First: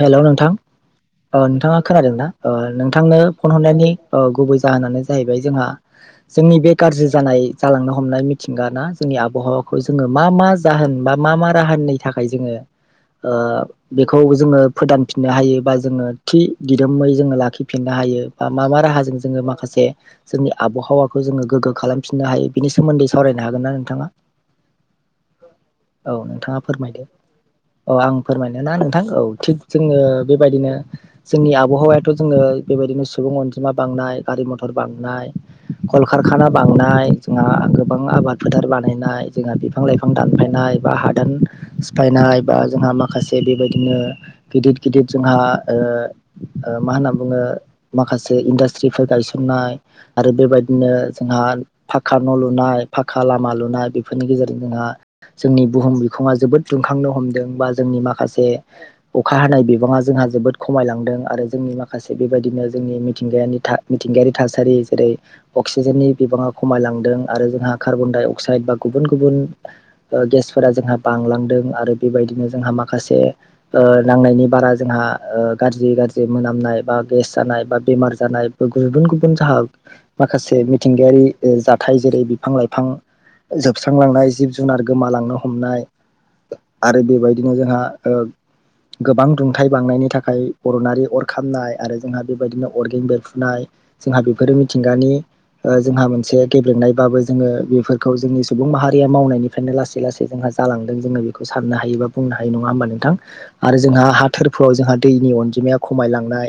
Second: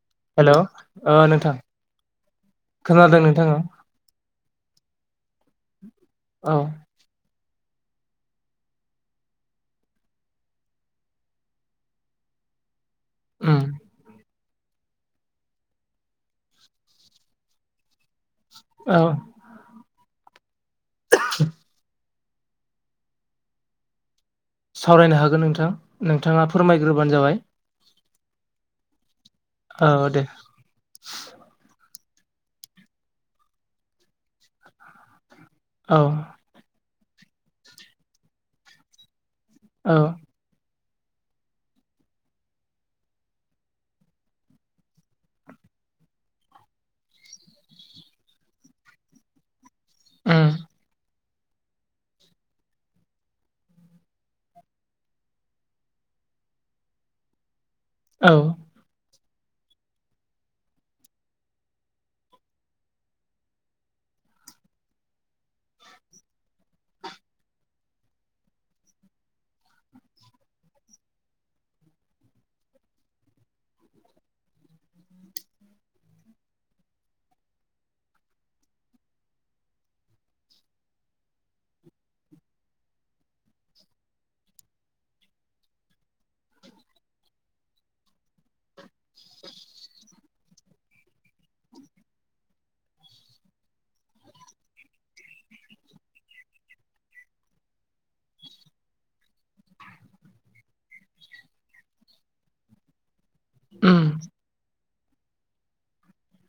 हेल' नोंथां। ओ नोंथाङा खोनादोंना ओ नोंथांनो खोनादों नोंथां फन औ हरनायनि ओ गुबै जाहोनानो जाहैबाय जोंहा औ जोंनि बे गाज्रि जानाय‌ जालांनो हमनाय मिथिंगाना जोंनि आबहावाखौ जोङो मा मा जाहोन बा मा मा राहानि थाखाय जोङो ओ उम बेखौ जोङो फोदानफिननो हायो बा जोङो थि दिदोमै जोङो लाखिफिननो हायो ओ मा मा औ राहाजों जोङो माखासे जोंनि आबहावाखौ जोङो गोग्गो खालाम फिननो हायो बिनि सोमोन्दै सावरायनो हागोन ना नोंथाङा। सावरायनो हागोन नोंथां नोंथाङा फोरमायग्रोबानो जाबाय। ओ आं फोरमायनो ना नोंथां औ थिग औ जोङो दे बेबायदिनो जोंनि आबहावा थ' जोङो बेबायदिनो सुबुं अनजिमा बांनाय गारि मथर बांनाय औ कलकारखाना बांनाय जोंहा गोबां आबाद फोथार बानायनाय जोंहा बिफां औ लाइफां दानफायनाय बा हादान सिफायनाय बा जोंहा माखासे बेबायदिनो गिदद गिदिर जोंहा ओ ओ मा होनना बुङो ओ माखासे इनदास्ट्रि गायसनाय आरो उम बेबायदिनो जोंहा पाक्का न लु लुनाय पाक्का लामा लुनाय बेफोरनि गेजेरजों जोंहा जोंनि बुहुम बिखुंआ जोबोद दुंखांनो हम दों बा जोंनि औ माखासे अखा हानाय बिबाङा जोंहा जोबोद खमायलांदों आरो जोंनि माखासे बेबायदिनो जोंनि मिथिंगायानि था थिंगायारि थासारि जेरै अक्सिजेननि बिबाङा खमायलांदों आरो जोंहा कार्बन डाइ अक्साइड बा गुबुन गुबुन गेसफोरा जोंहा बांलांदों आरो बेबायदिनो जोंहा माखासे ओ नांनायनि बारा जोंहा ओ गाज्रि गाज्रि मोनामनाय बा गेस जानाय बा बेमार जानाय बा गुबुन गुबुन जाहा माखासे मिथिंगायारि ओ जाथाय जेरै बिफां लाइफां जोबस्रांलांनाय जिब जुनार गोमालांनो हमनाय आरो बेबायदिनो जोंहा ओ गोबां दुंथाय बांनायनि था खाय अर'नारि अर खामनाय आरो जोंहा बेबायदिनो अरगें बेरफुनाय जोंहा बेफोरो मिथिंगानि ओ जोंहा मोनसे गेब्रेंनायबाबो जोङो बेफोरखौ जोंनि सुबुं माहारिया मावनायनिफ्रायनो लासै लासै जोंहा जालांदों जोङो बेखौ साननो हायो बा बुंनो हायो नङा होनबा नोंथां आरो उम जोंहा हा थोरफोआव जोंहा दैनि अनजिमाया खमायलांनाय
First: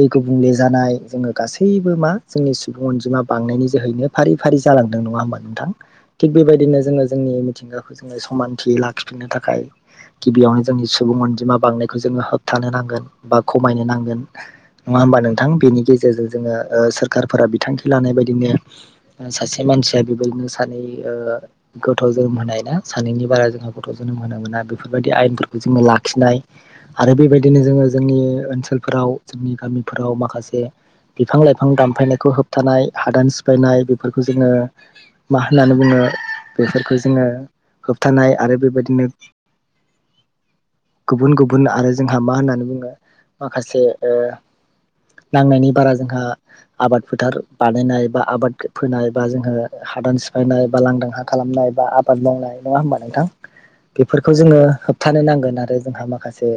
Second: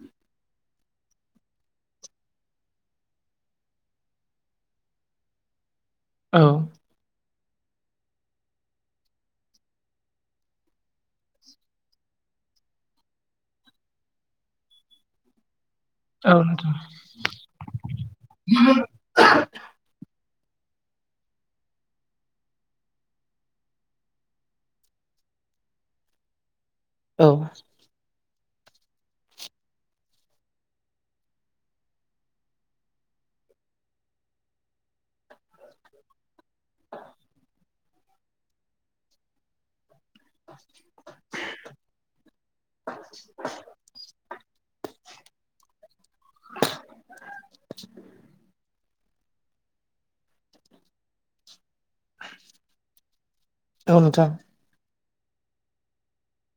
दै गुबुंले जानाय जोङो गासैबो मा जोंनि सुबुं अन जिमा बांनायनि जोहैनो फारि फारि जालांदों नङा होमबा नोंथां। थिग औ बेबायदिनो जोङो जोंनि मिथिंगाखौ जोङो समानथियै लाखि खिनो थाखाय गिबियावनो जोंनि सुबुं अनजिमा बांनायखौ जोङो होबथानो नांगोन बा खमायनो नांगोन। गोन नङा होनबा नोंथां बे गेजेरजों औ जोङो नोंथां सोरखारफोरा बिथांखि लानाय बायदिनो सासे मानसिया बेबायदिनो सानै ओ गथ' जोनोम होनाय ना सानैनि बारा जोंहा गथ' जोनोम होनो मोना बेफोरबायदि आयेनफोरखौ जोङो लाखिनाय आरो औ बेबायदिनो जोङो जोंनि ओनसोलफोराव जोंनि गामिफोराव माखासे बिफां लाइफां दानफायनायखौ होबथानाय हादान सिफायनाय बेफोरखौ जोङो मा होननानै बुङो? बेफोरखौ जोङो होबथानाय आरो बेबायदिनो गुबुन गुबुन आरो जोंहा मा होननानै बुङो माखासे नांनायनि बारा जोंहा आबाद फोथार बानायनाय बा आबाद फोनाय बा जोङो हादान सिफायनाय बा लांदां हा खालामनाय बा आबाद मावनाय नङा होमबा नोंथां। औ नोंथां बेफोरखौ जोङो होबथानो नांगोन आरो जोंहा माखासे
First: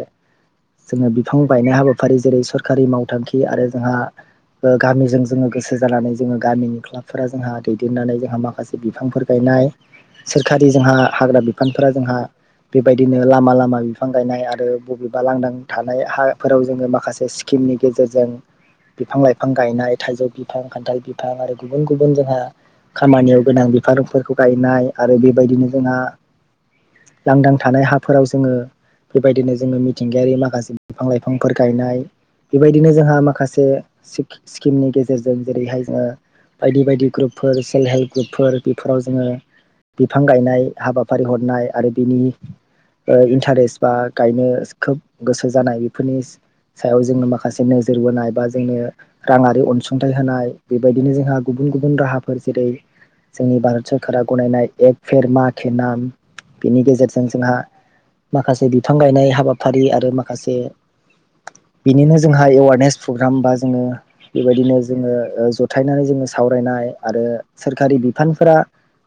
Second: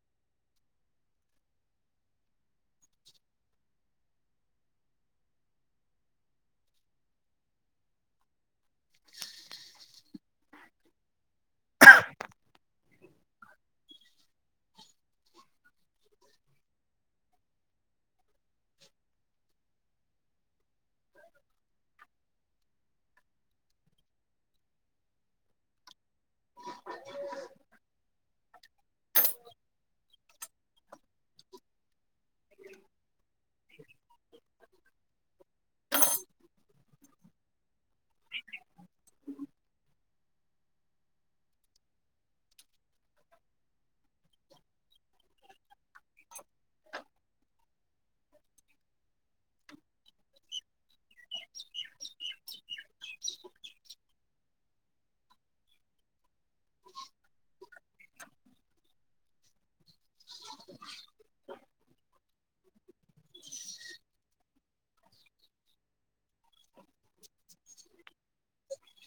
जोङो बिफां गायनाय हाबाफारि जेरै सरखारि मावथांखि आरो जोंहा ओ गामिजों जोङो गोसो जानानै जोङो गामिनि क्लाबफोरा जोंहा दैदेननानै जोंहा माखासे बिफांफोर गाय नाय सोरखारि जोंहा हाग्रा बिफानफोरा जोंहा बेबायदिनो लामा लामा बिफां गायनाय आरो बबेबा लांदां थानाय हाफोराव जोङो माखासे स्कि मनि गेजेरजों बिफां लाइफां गायनाय थाइजौ बिफां खान्थाल बिफां आरो गुबुन गुबुन जोंहा खामानियाव गोनां बिफांफोरखौ गायनाय आरो बेबायदिनो जोंहा लांदां थानाय हाफोराव जोङो बेबायदिनो जोङो मिथिंगायारि माखासे बिफां लाइफांफोर गायनाय बेबायदिनो जोंहा माखासे स्कि- स्किमनि गेजेरजों जेरैहाय जोङो बायदि बायदि ग्रुपफोर सेल्फ हेल्प ग्रुपफोर बेफोराव जोङो बिफां गायनाय हाबाफारि हर नाय आरो बिनि ओ इन्टारेस्ट बा गायनो खोब गोसो जानाय बेफोरनि सायाव जोंनो माखासे नोजोर बोनाय बा जोंनो राङारि अनसुंथाइ होनाय बेबायदिनो जोंहा गुबुन गुबुन गुबुन राहाफोर जेरै जोंनि भारत सरकारा गनायनाय एक फेर मा केे नाम बेनि गेजेरजों जोंहा माखासे बिफां गायनाय हाबाफारि आरो माखासे बिनिनो जोंहा एवारनेस प्रग्राम बा जोङो बेबायदिनो जोङो जथायनानै जोङो सावरायनाय आरो सोरखारि बिफानफोरा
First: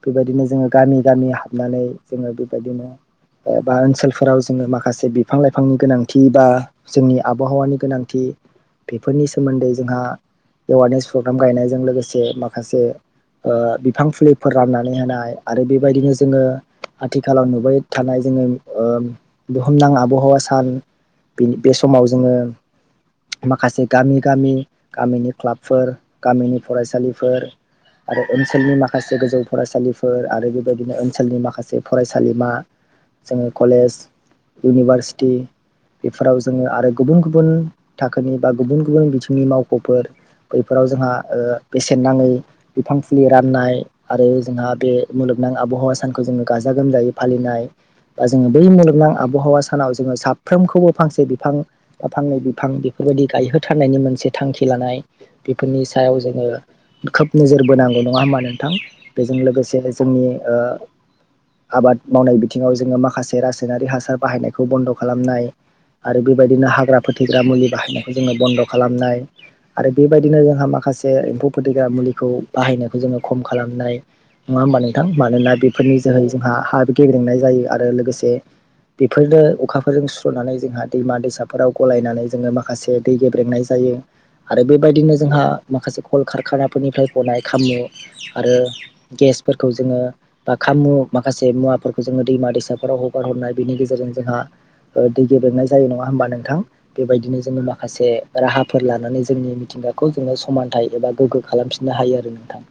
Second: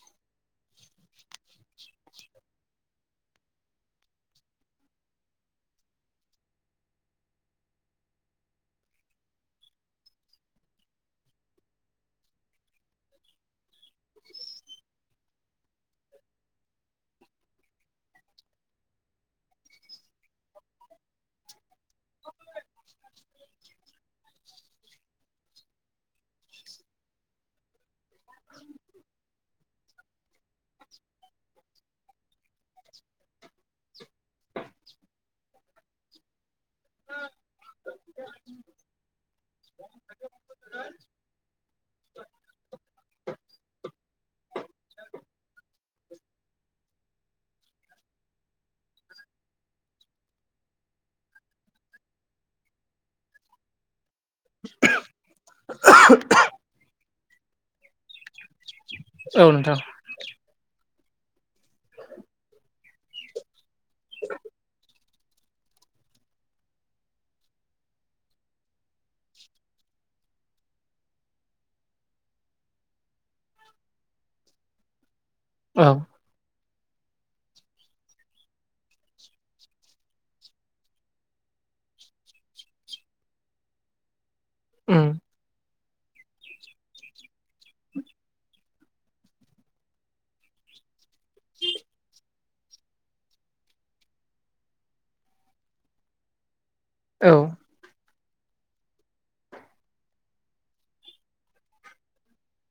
बेबायदिनो जोङो गामि गामि हाबनानै जोङो बेबायदिनो बा ओनसोलफोराव जोङो माखासे बिफां लाइफांनि गोनांथि बा जोंनि आबहावानि गोनांथि बेफोरनि सोमोन्दै जोंहा एवारनेस प्रग्राम गायनायजों लोगोसे माखासे ओ बिफां फुलिफोर राननानै होनाय आरो बेबायदिनो जोङो आथिखालाव नुबाय थानाय जोङो ओ बुहुमनां आबहावा सान बि बे समाव जोङो माखासे गामि गामि गामिनि क्लाबफोर गामिनि फरायसालिफोर आरो ओनसोलनि माखासे गोजौ फरायसालिफोर आरो बेबायदिनो ओनसोलनि माखासे फरायसालिमा जोङो कलेज इउनिभारसिटि बेफोराव जोङो आरो गुबुन गुबुन थाखोनि बा गुबुन गुबुन बिथिंनि मावख'फोर बैफोराव जोंहा ओ बेसेन नाङै बिफां फुलि राननाय आरो जोंहा बे मुलुग नां आबहावा सानखौ जोङो गाजा गोमजायै फालिनाय बा जोङो बै मुलुगनां आबहावा सानाव जोङो साफ्रोमखौबो फांसे बिफां बा फांनै बिफां बेफोर बेबायदि गायहोथारनायनि मोनसे थांखि लानाय। बेफोरनि सायाव जोङो खोब नोजोर बोनांगौ नङा होमा नोंथां। बेजों औ नोंथां लोगोसे जोंनि ओ आबाद मावनाय बिथिङाव जोङो माखासे रासायनारि हासार बाहायनायखौ बन्द' खालामनाय। आरो बेबायदिनो हाग्रा फोथिग्रा मुलि बाहायनायखौ जोङो बन्द' खालामनाय आरो बेबायदिनो जोंहा माखासे माखासे एम्फौ फोदैग्रा मुलिखौ बाहायनायखौ जोङो खम खालामनाय। नङा होमबा नोंथां, मानोना औ बेफोरनि जोहै जोंहा हा गेब्रेंनाय जायो आरो लोगोसे बेफोरनो अखाफोरजों सुस्र'नानै जोंहा दैमा दैसाफोराव गलायनानै जोङो माखासे दै गेब्रेंनाय जायो बियो आरो उम बेबायदिनो जोंहा माखासे कल कारखानाफोरनिफ्राय गनाय खामु आरो गेस फोरखौ जोङो ब खामु माखासे मुवाफोरखौ जोङो दैमा दैसाफोराव हगार हरनाय बेनि गेजेरजों जोंहा दै गेबेंनाय जायो नङा होमबा नोंथां औ बेबायदिनो जोङो मा माखासे राहाफोर लानानै जोंनि मिथिंगाखौ जोङो समानथाइ एबा गोग्गो खालामफिननो हायो आरो नोंथां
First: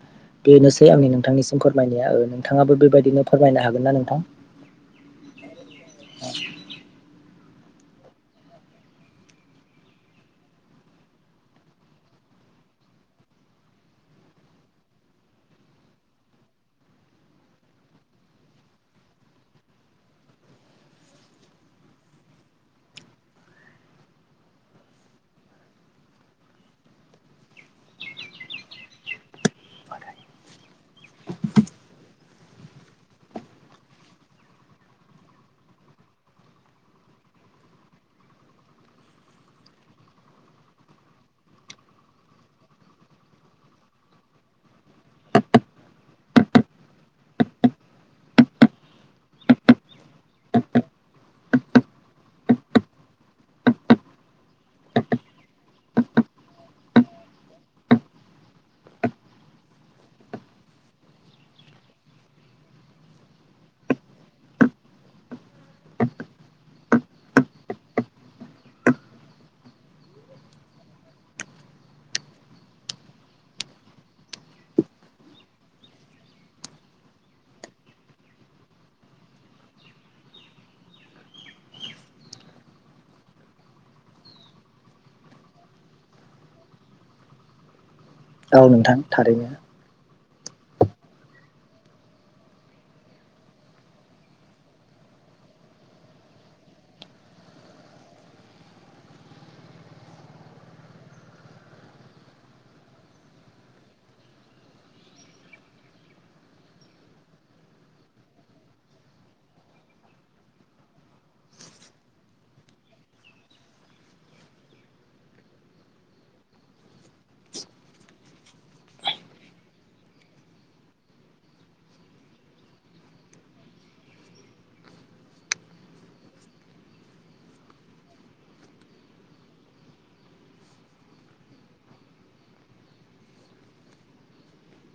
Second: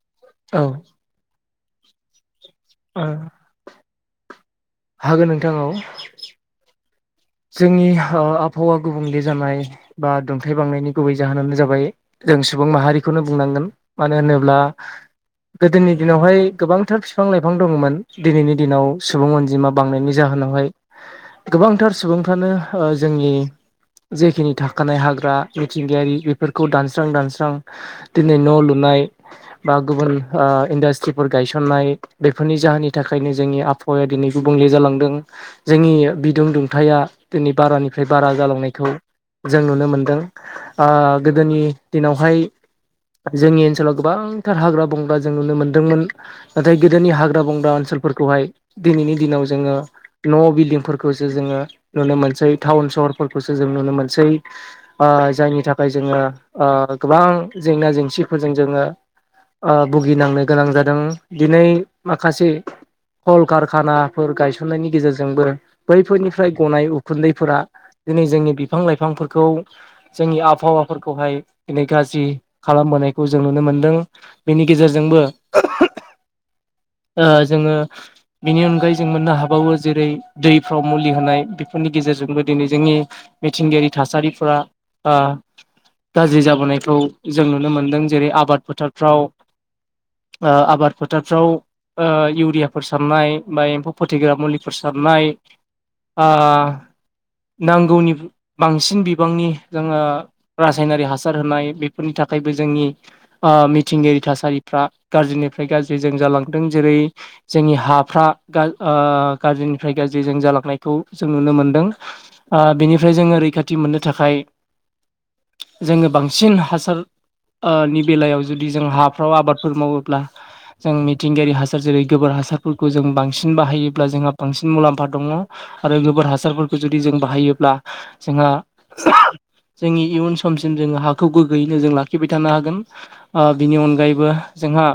औ बेनोसै आंनि नोंथांनिसिम फोरमायनाया नोंथाङाबो ओ बेबायदिनो फोरमायनो हागोन ना नोंथां हागोन नोंथां औ जोंनि आबहावा गुबुंले जानाय बा दुंथाइ बांनायनि गुबै जाहोनानो जाबाय जों सुबुं माहारिखौनो बुंनांगोन मानो होनोब्ला गोदोनि दिनावहाय गोबांथार बिफां लाइफां दङमोन दिनैनि दिनाव सुबुं अनजिमा बांनायनि जाहोनाव जनावहाय गोबांथार सुबुंफ्रानो जोंनि जेखिनि थाखानाय हाग्रा मिथिंगायारि बेफोरखौ दानस्रां दानस्रां दिनै न' लुनानै बा गुबुन इन्डास्ट्रिफोर गायसननाय बेफोरनि जाहोननि थाखायनो जोंनि आफ आबहावाया दिनै गुबुंले जालांदों जोंनि बिदुं दुं दुंथाया दिनै बारानिफ्राय बारा जालांनायखौ जों नुनो मोनदों गोदोनि दिनावहाय जोंनि ओनसोलाव गोबांथार हाग्रा बंग्रा जों नुनो मोन्दोंमोन नाथाय गोदोनि हाग्रा बंग्रा ओनसोलाव फोरखौहाय दिनैनि दिनाव जोङो न' बिल्दिंफोरखौसो जोङो नुनो मोनसै टाउन सहरफोरखौसो जों नुनो मोनसै जायनि थाखाय जोङो गोबां जेंना जेंसिफोरजों जोङो भुगिनांनो गोनां जादों दिनै माखासे कल कारखानाफोर गायसननायनि गेजेरजोंबो बैफोरनि फफ्राय गनाय उखुन्दैफोरा दिनै जोंनि बिफां लाइफांफोरखौ जोंनि आबहावाफोरखौहाय दिनै गाज्रि खालामबोनायखौ जों नुनो मोनदों बेनि गेजेरजोंबो [inaudible] जोङो बिनि अनगायै जों मोननो हाबावो जेरै दैफ्राव मुलि होनाय बेफोरनि गेजेरजोंबो दिनै जोंनि मिथिंगायारि थासारिफोरा गाज्रि जाबोनायखौ जों नुनो मोनदों जेरै आबाद औ नोंथां फोथारफ्राव थारैनो आबाद फोथारफ्राव इउरियाफोर सारनाय बा एम्फौ फोथैग्रा मुलिफोर सारनाय आ नांगौनि बांसिन बिबांनि जोङो रासायनारि हासार होनाय बेफोरनि था खायबो जोंनि ओ मिथिंगायारि थासारिफ्रा गाज्रिनिफ्राय गाज्रि जों जालां जेरै जोंनि हाफ्रा ग्रिनिफ्राय गाज्रि जों जालांनायखौ जों मोन बेनिफ्राय जोङो रैखाथि मोननो थाखाय [inaudible] जोङो बांसिन हासार नि बेलायाव जुदि जों हाफ्राव आबादफोर मावोब्ला जों थिंगायारि हासार जेरै गोबोर हासारफोरखौ जों बांसिन बाहायोब्ला जोंहा बांसिन मुलाम्फा दङ आरो गोबा फोर हासारफोरखौ जुदि जों बाहायोब्ला जोंहा जोंनि इयुन समसिम जोङो हाखौ गोग्गोयैनो जों लाखिबाय थानो हागोन बिनि अनगायैबो जोंहा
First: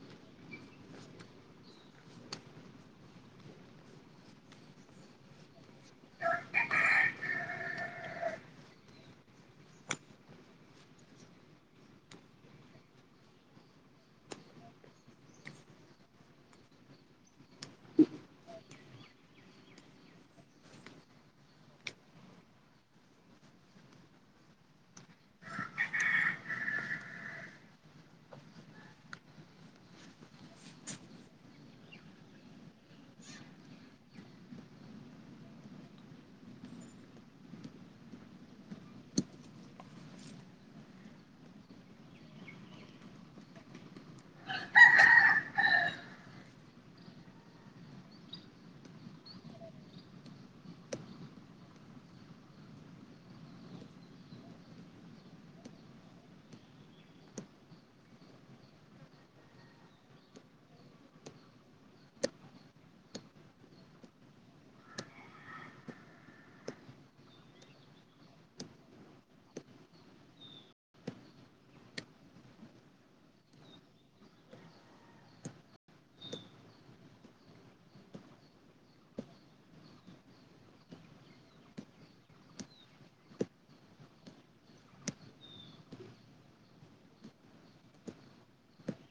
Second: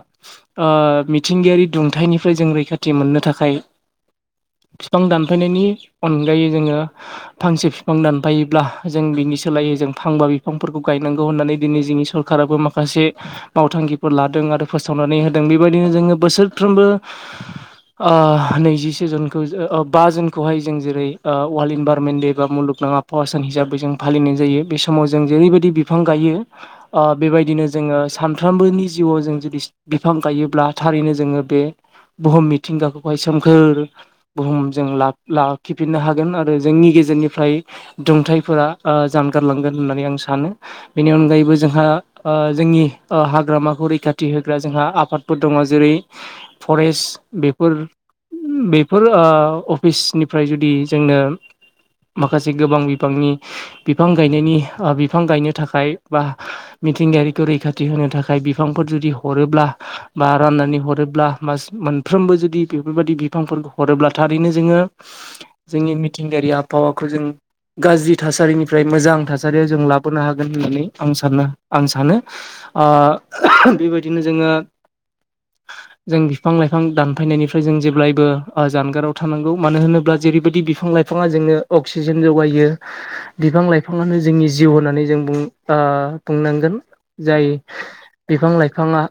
मिथिंगायारि दुंथाइनिफ्राय जों रैखाथि मोननो थाखाय [inaudible] बिफां दानफायनायनि अनगायै जोङो फांसे बिफां दानफायोब्ला जों बिनि सोलायै जों फांबा बिफांफोरखौ गायनांगौ होननानै दिनै जोंनि सरखाराबो माखासे मावथांखिफोर लादों आरो फो फोसावनानै होदों बेबायदिनो जोङो बोसोरफ्रोमबो ओ नैजिसे जुनखौ बा जुनखौहाय जों जेरै ओ वर्ल्ड इनभारमेन्ट दे बा मुलुग आबहावा सान हिसाबै जों फालिनाय जायो बे समाव जों जेरैबायदि बिफां गायो बेबायदिनो जों जोङो सानफ्रामबोनि जिउआव जों जुदि बिफां गायोब्ला थारैनो जोङो बे बुहुम मिथिंगाखौहाय सोमखोर बुहुम जों ला-लाखिफिननो हागोन आरो जोंनि गेजेराव गेजेरनिफ्राय दुंथाइफोरा जानगारलांगोन होननानै आं सानो बेनि अनगायैबो जोंहा ओ जोंनि हाग्रामाखौ रैखाथि होग्रा जोंहा आफादफोर दङ जेरै फरेस्ट बेफोर बेफोर ओ अफिसनिफ्राय जुदि जोंनो माखासे गोबां बिफांनि बिफां गायनायनि बिफां गायनो थाखाय बा मिथिंगायारिखौ रैखाथि होनो थाखाय बिफांफोर जुदि हरोब्ला बा राननानै हरोब्ला ब मोनफ्रोमबो जुदि बेफोरबायदि बिफांफोरखौ हरोब्ला थारैनो जोङो जोंनि मिथिंगायारि आबहावाखौ जों गाज्रि थासारिनिफ्राय मोजां थासारियाव जों लाबोनो हागोन होननानै आं सान आं सानो ओ बेबायदिनो जोङो [inaudible] जों बिफां-लाइफां दानफायनायनिफ्राय जों जेब्लायबो जानगाराव थानांगौ मानो होनोब्ला जेरैबायदि बि फां-लाइफाङा जोंनो अक्सिजेन जौगायो बिफां-लाइफाङानो जोंनि जिउ होननानै जों बुं ओ बुंनांगोन जाय बिफां-लाइफाङा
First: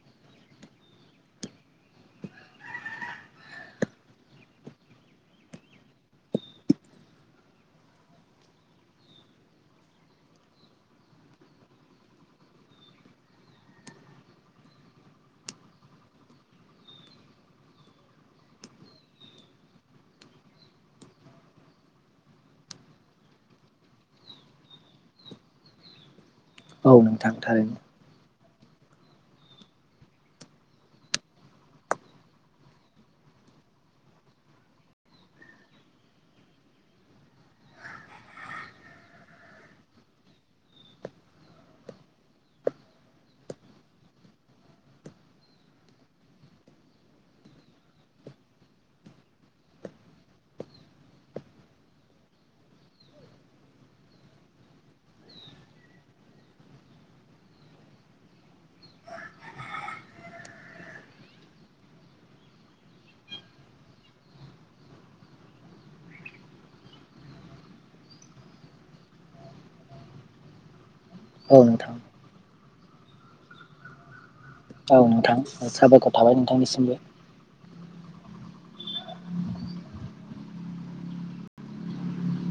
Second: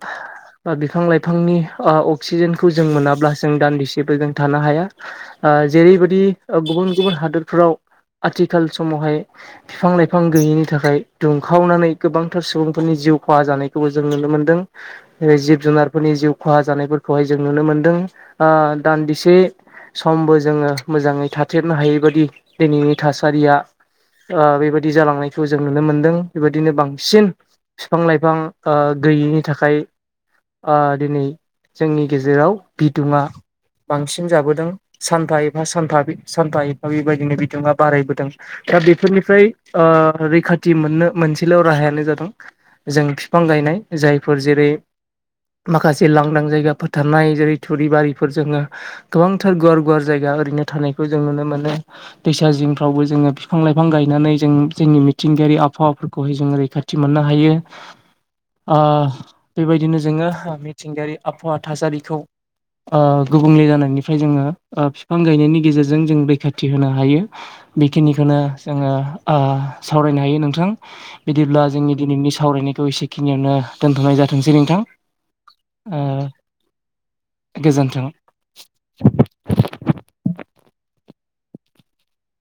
बिफां-लाइफांनि ओ अक्सिजेनखौ जों मोनाब्ला जों दान्दिसेबो जों थानो हाया ओ जेरैबायदि ओ गुबुन गुबुन हादोरफ्राव आथिखाल समावहाय बिफां-लाइफां गैयैनि थाखाय दुंखावनानै गोबांथार सुबुंफोरनि जिउ खहा जानायखौबो जों नुनो मोनदों। ओ जिब-जुनारफोरनि जिउ खहा जानायफोरखौहाय जों नुनो मोनदों। ओ दान्दिसे समबो जोङो मोजाङै थाथेरनो हायै बादि दिनैनि थासारिया ओ बेबायदि जालांनायखौ जों नुनो मोनदों। बेबायदिनो औ बांसिन नोंथां थारैनो बिफां-लाइफां ओ गैयैनि थाखाय ओ दिनै जोंनि गेजेराव बिदुङा बांसिन जाबोदों। सानफा एफा सानफा बि सानफा एफा बेबायदिनो बिथिङा बारायबोदों। दा बेफोरनिफ्राय ओ रैखाथि मोननो मोनसेल' राहायानो जादों। जों बिफां गायनाय जायफोर जेरै [inaudible] माखासे लांदां जायगाफोर थानाय जेरै थुरिबारिफोर जोङो गोबांथार गुवार गुवार जायगा ओरै नो थानायखौ जों नुनो मोनो दैसा जिंफ्रावबो जोङो बिफां-लाइफां गायनानै जों जोंनि मिथिंगायारि आबहावाफोरखौहाय जोङो रैखाथि मोननो हायो। ओ बेबायदिनो जोङो मिथिंगायारि आबहावा थासारिखौ ओ गुबुंले जानायनिफ्राय जोङो ओ बिफां गायनायनि गेजेरजों जों रैखाथि होनो हायो। बेखिनिखौनो जोङो ओ सावरायनो हायो नोंथां। औ बिदिब्ला जोंनि नोंथां दिनैनि सावरायनायखौ एसेखिनियावनो दोनथ'नाय जा औ नोंथां साबायखर थाबाय नोंथांनिसिमबो। गोजोन्थों।